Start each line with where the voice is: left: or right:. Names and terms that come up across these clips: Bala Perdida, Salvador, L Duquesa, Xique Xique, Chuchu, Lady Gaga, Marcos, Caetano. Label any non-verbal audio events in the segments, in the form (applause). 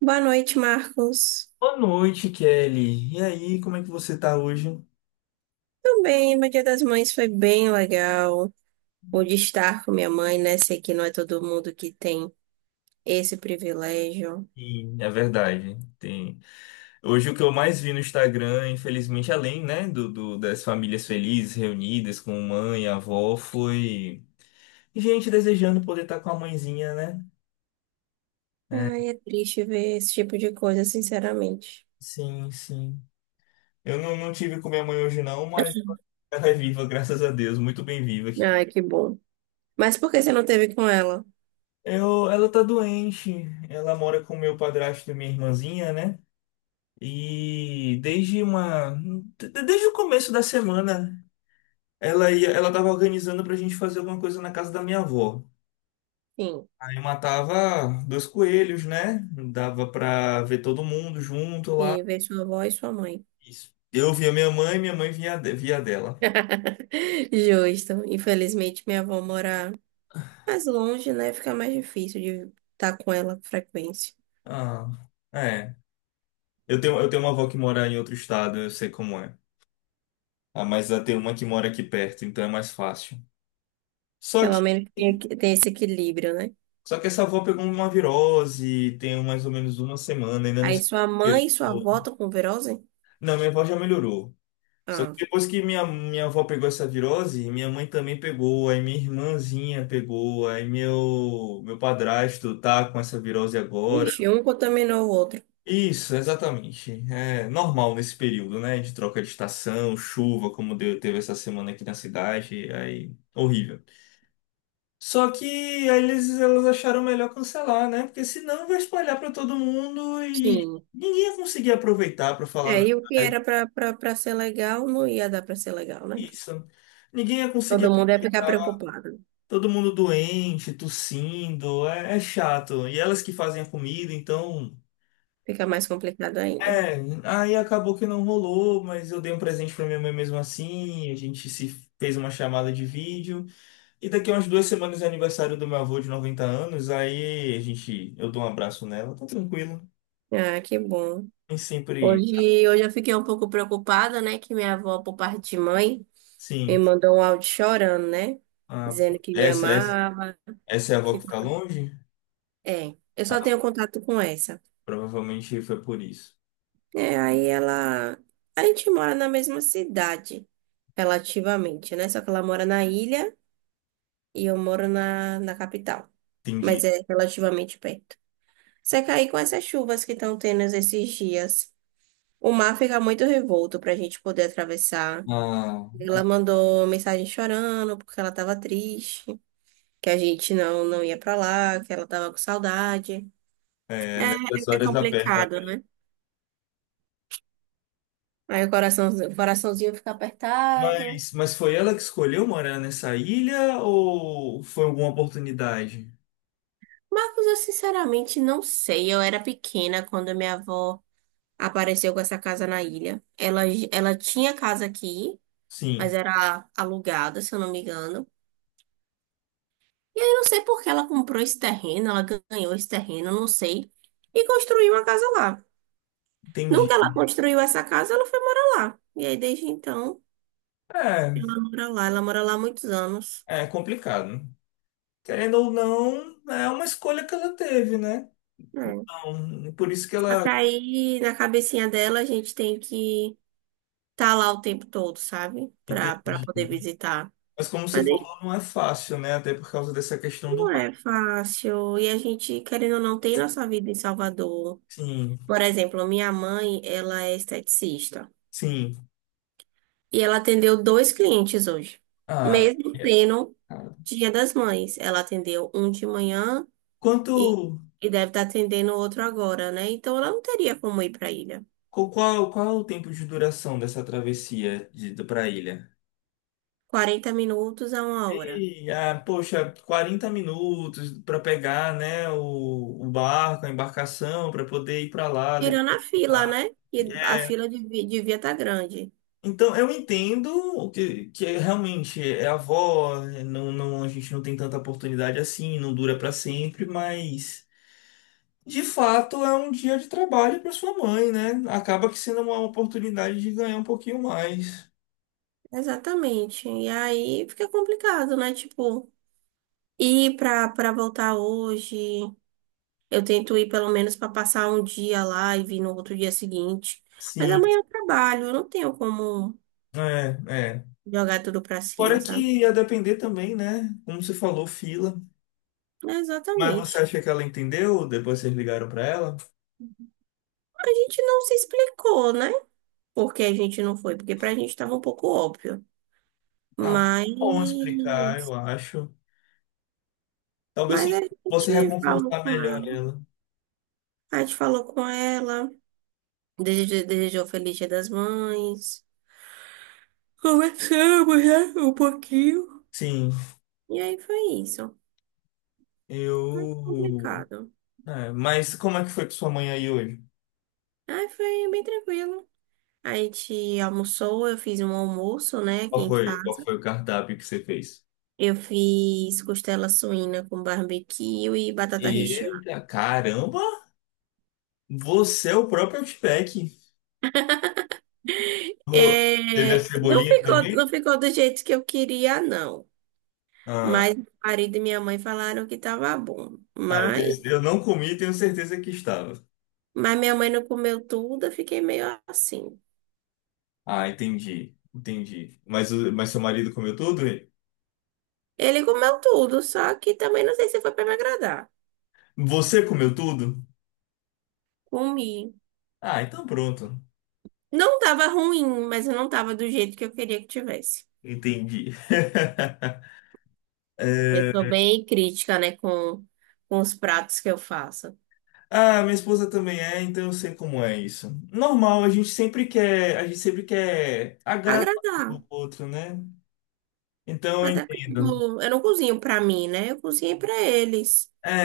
right: Boa noite, Marcos.
left: Boa noite, Kelly. E aí, como é que você tá hoje?
right: Também, meu Dia das Mães foi bem legal. Pude estar com minha mãe, né? Sei que não é todo mundo que tem esse privilégio.
left: E é verdade, tem. Hoje o que eu mais vi no Instagram, infelizmente, além, né, das famílias felizes reunidas com mãe, e avó, foi gente desejando poder estar com a mãezinha, né?
right: Ai, é triste ver esse tipo de coisa, sinceramente.
left: Sim, sim. Eu não tive com minha mãe hoje não, mas ela é viva, graças a Deus, muito bem viva aqui.
right: Ai, que bom. Mas por que você não teve com ela?
left: Ela tá doente. Ela mora com meu padrasto e minha irmãzinha, né? E desde o começo da semana, ela tava organizando pra gente fazer alguma coisa na casa da minha avó.
right: Sim,
left: Aí matava dois coelhos, né? Dava pra ver todo mundo junto lá.
right: sim, ver sua avó e sua mãe.
left: Isso. Eu via minha mãe via dela.
right: (laughs) Justo. Infelizmente, minha avó mora mais longe, né? Fica mais difícil de estar com ela com frequência.
left: Ah, é. Eu tenho uma avó que mora em outro estado, eu sei como é. Ah, mas eu tenho uma que mora aqui perto, então é mais fácil. Só que
right: Pelo menos tem esse equilíbrio, né?
left: só que essa avó pegou uma virose, tem mais ou menos uma semana, ainda não
right: Aí
left: sei
right: sua mãe e sua
left: o que.
right: avó estão com virose?
left: Não, minha avó já melhorou. Só que
right: Ah,
left: depois que minha avó pegou essa virose, minha mãe também pegou, aí minha irmãzinha pegou, aí meu padrasto tá com essa virose agora.
right: ixi, um contaminou o outro.
left: Isso, exatamente. É normal nesse período, né? De troca de estação, chuva, como deu, teve essa semana aqui na cidade, aí horrível. Só que aí elas acharam melhor cancelar, né? Porque senão vai espalhar para todo mundo e
right: Sim.
left: ninguém ia conseguir aproveitar, para falar a
right: É, e o que
left: verdade.
right: era pra ser legal não ia dar pra ser legal, né?
left: Isso. Ninguém ia conseguir
right: Todo mundo ia ficar
left: aproveitar.
right: preocupado.
left: Todo mundo doente, tossindo, é chato. E elas que fazem a comida, então.
right: Fica mais complicado ainda.
left: É, aí acabou que não rolou, mas eu dei um presente pra minha mãe mesmo assim. A gente se fez uma chamada de vídeo. E daqui a umas 2 semanas é aniversário do meu avô de 90 anos. Aí eu dou um abraço nela, tá tranquilo.
right: Ah, que bom.
left: Nem sempre.
right: Hoje eu fiquei um pouco preocupada, né? Que minha avó, por parte de mãe, me
left: Sim.
right: mandou um áudio chorando, né?
left: Ah, pô,
right: Dizendo que me
left: essa, essa,
right: amava.
left: essa é a avó
right: Que...
left: que tá longe?
right: É, eu só
left: Ah,
right: tenho contato com essa.
left: provavelmente foi por isso.
right: É, aí ela. A gente mora na mesma cidade, relativamente, né? Só que ela mora na ilha e eu moro na capital. Mas
left: Entendi.
right: é relativamente perto. Só que aí com essas chuvas que estão tendo esses dias, o mar fica muito revolto pra gente poder atravessar.
left: Ah,
right: Ela mandou mensagem chorando porque ela tava triste, que a gente não, não ia pra lá, que ela tava com saudade.
left: é, nessas
right: É, é
left: horas aperta.
right: complicado, né? Aí o coração, o coraçãozinho fica apertado.
left: Mas foi ela que escolheu morar nessa ilha ou foi alguma oportunidade?
right: Marcos, eu sinceramente não sei. Eu era pequena quando minha avó apareceu com essa casa na ilha. Ela tinha casa aqui, mas
left: Sim,
right: era alugada, se eu não me engano. E aí eu não sei por que ela comprou esse terreno, ela ganhou esse terreno, eu não sei, e construiu uma casa lá. No
left: entendi.
right: que ela construiu essa casa, ela foi morar lá. E aí desde então,
left: É,
right: ela mora lá há muitos anos.
left: é complicado, né? Querendo ou não, é uma escolha que ela teve, né?
right: É.
left: Então, por isso que
right: Só que
left: ela.
right: aí na cabecinha dela a gente tem que estar lá o tempo todo, sabe? Pra
left: Entendi.
right: poder visitar.
left: Mas como você
right: Mas
left: falou,
right: aí
left: não é fácil, né? Até por causa dessa questão do
right: não
left: mar.
right: é fácil. E a gente, querendo ou não, tem nossa vida em Salvador.
left: Sim,
right: Por exemplo, minha mãe, ela é esteticista.
left: sim.
right: E ela atendeu dois clientes hoje.
left: Ah,
right: Mesmo
left: é.
right: sendo Dia das Mães. Ela atendeu um de manhã
left: Quanto.
right: e, e deve estar atendendo outro agora, né? Então ela não teria como ir para a ilha.
left: Qual é o tempo de duração dessa travessia para a ilha?
right: 40 minutos a uma hora.
left: Poxa, 40 minutos para pegar, né, o barco, a embarcação, para poder ir para lá, depois
right: Tirando a
left: ir pra
right: fila,
left: lá.
right: né? E a
left: É,
right: fila devia estar grande.
left: então, eu entendo o que, que é realmente é avó, né, não, a gente não tem tanta oportunidade assim, não dura para sempre, mas de fato é um dia de trabalho para sua mãe, né? Acaba que sendo uma oportunidade de ganhar um pouquinho mais.
right: Exatamente. E aí fica complicado, né? Tipo. E para voltar hoje, eu tento ir pelo menos para passar um dia lá e vir no outro dia seguinte. Mas
left: Sim,
right: amanhã eu trabalho, eu não tenho como
left: é, é.
right: jogar tudo para
left: Fora
right: cima,
left: que
right: sabe?
left: ia depender também, né? Como você falou, fila.
right: É,
left: Mas você
right: exatamente.
left: acha que ela entendeu? Depois vocês ligaram pra ela?
right: A gente não se explicou, né? Porque a gente não foi, porque pra gente tava um pouco óbvio.
left: Ah, mas é
right: Mas,
left: bom explicar, eu acho. Talvez
right: mas a
left: você
right: gente falou
left: reconfortar
right: com
left: melhor
right: ela.
left: ela.
right: A gente falou com ela, desejou, desejou Feliz Dia das Mães. Conversamos, né? Um pouquinho.
left: Sim,
right: E aí foi isso.
left: eu.
right: Complicado.
left: É, mas como é que foi com sua mãe aí hoje?
right: Aí foi bem tranquilo. A gente almoçou, eu fiz um almoço, né, aqui
left: Qual
right: em
left: foi, qual
right: casa.
left: foi o cardápio que você fez?
right: Eu fiz costela suína com barbecue e batata recheada.
left: Eita, caramba! Você é o próprio Outback. Ô.
right: É,
left: Teve a
right: não
left: cebolinha
right: ficou, não
left: também?
right: ficou do jeito que eu queria, não. Mas
left: Ah,
right: meu marido e minha mãe falaram que tava bom.
left: ah,
right: Mas,
left: eu não comi, tenho certeza que estava.
right: mas minha mãe não comeu tudo, eu fiquei meio assim.
left: Ah, entendi, entendi. Mas, mas seu marido comeu tudo?
right: Ele comeu tudo, só que também não sei se foi para me agradar.
left: Você comeu tudo?
right: Comi.
left: Ah, então pronto.
right: Não tava ruim, mas eu não tava do jeito que eu queria que tivesse.
left: Entendi. (laughs)
right: Eu
left: É.
right: sou bem crítica, né, com, os pratos que eu faço.
left: Ah, minha esposa também é, então eu sei como é isso. Normal, a gente sempre quer agradar
right: Agradar.
left: o outro, né? Então eu
right: Até porque, tipo,
left: entendo.
right: eu não cozinho pra mim, né? Eu cozinho pra eles.
left: É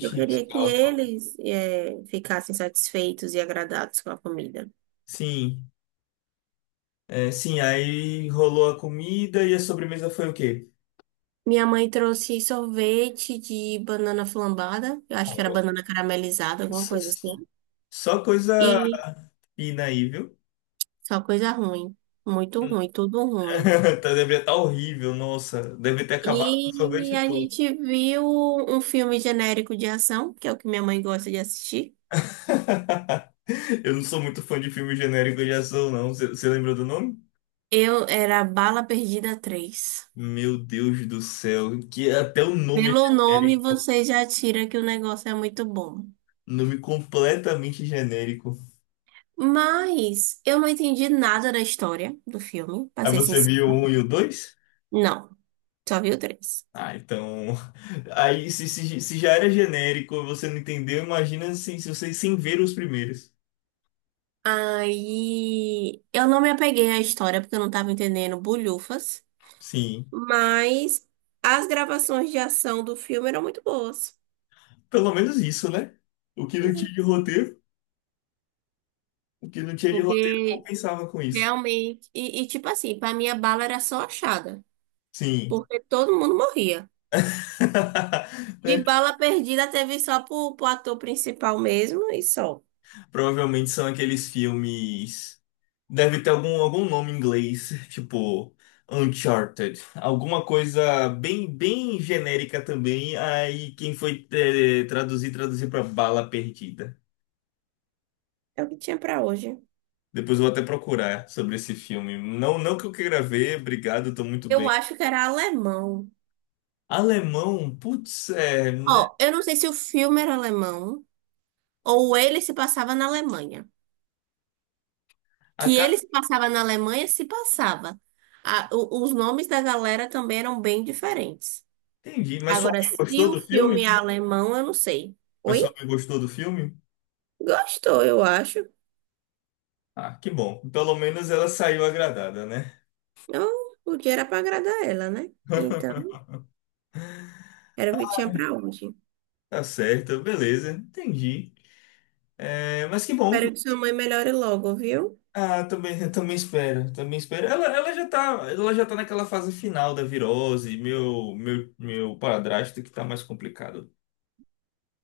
right: Eu
left: isso
right: queria
left: que
right: que
left: ela fala.
right: eles ficassem satisfeitos e agradados com a comida.
left: Sim, é, sim, aí rolou a comida e a sobremesa foi o quê?
right: Minha mãe trouxe sorvete de banana flambada. Eu acho que era
left: Ó,
right: banana caramelizada, alguma
left: s-
right: coisa
left: s-
right: assim.
left: só coisa
right: E
left: fina aí, viu?
right: só coisa ruim. Muito ruim, tudo ruim.
left: (laughs) Tá, deve estar horrível, nossa. Deve ter acabado com o
right: E
left: sorvete
right: a
left: todo.
right: gente viu um filme genérico de ação, que é o que minha mãe gosta de assistir.
left: (laughs) Eu não sou muito fã de filme genérico de ação, não. Você lembrou do nome?
right: Eu era Bala Perdida 3.
left: Meu Deus do céu, que até o nome é
right: Pelo nome,
left: genérico.
right: você já tira que o negócio é muito bom.
left: Nome completamente genérico.
right: Mas eu não entendi nada da história do filme, pra
left: Aí
right: ser
left: você
right: sincero.
left: viu o um e o dois?
right: Não, só vi o 3.
left: Ah, então. (laughs) Aí se já era genérico, você não entendeu, imagina assim, se você sem ver os primeiros.
right: Aí eu não me apeguei à história porque eu não tava entendendo bulhufas.
left: Sim.
right: Mas as gravações de ação do filme eram muito boas.
left: Pelo menos isso, né? O que não
right: Né?
left: tinha de roteiro, o que não tinha de roteiro
right: Porque
left: compensava com isso.
right: realmente. Tipo assim, pra mim a bala era só achada.
left: Sim.
right: Porque todo mundo morria.
left: (laughs)
right: De
left: É.
right: bala perdida teve só pro, pro ator principal mesmo e só.
left: Provavelmente são aqueles filmes. Deve ter algum nome em inglês, (laughs) tipo Uncharted. Alguma coisa bem, bem genérica também. Aí quem foi traduzir pra Bala Perdida.
right: É o que tinha pra hoje.
left: Depois eu vou até procurar sobre esse filme. Não, não que eu queira ver, obrigado, tô muito
right: Eu
left: bem.
right: acho que era alemão.
left: Alemão, putz, é, né?
right: Ó, eu não sei se o filme era alemão ou ele se passava na Alemanha.
left: A
right: Que ele
left: cara,
right: se passava na Alemanha, se passava. Os nomes da galera também eram bem diferentes.
left: entendi. Mas sua
right: Agora,
left: mãe
right: se
left: gostou
right: o
left: do
right: filme
left: filme?
right: é alemão, eu não sei.
left: Mas
right: Oi?
left: sua mãe gostou do filme?
right: Gostou, eu acho.
left: Ah, que bom. Pelo menos ela saiu agradada, né?
right: Não, o dia era pra agradar ela, né? Então,
left: (laughs)
right: era o que tinha pra hoje.
left: Tá certo, beleza, entendi. É, mas que bom que.
right: Espero que sua mãe melhore logo, viu?
left: Ah, também, eu também espero, também espero. Ela já tá naquela fase final da virose, meu padrasto que tá mais complicado.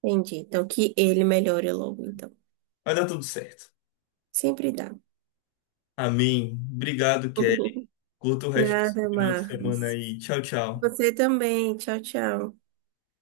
right: Entendi. Então, que ele melhore logo, então.
left: Vai dar tudo certo.
right: Sempre dá.
left: Amém. Obrigado, Kelly.
right: (laughs)
left: Curta o resto do seu
right: Nada,
left: final de semana
right: Marcos.
left: aí. Tchau, tchau.
right: Você também. Tchau, tchau.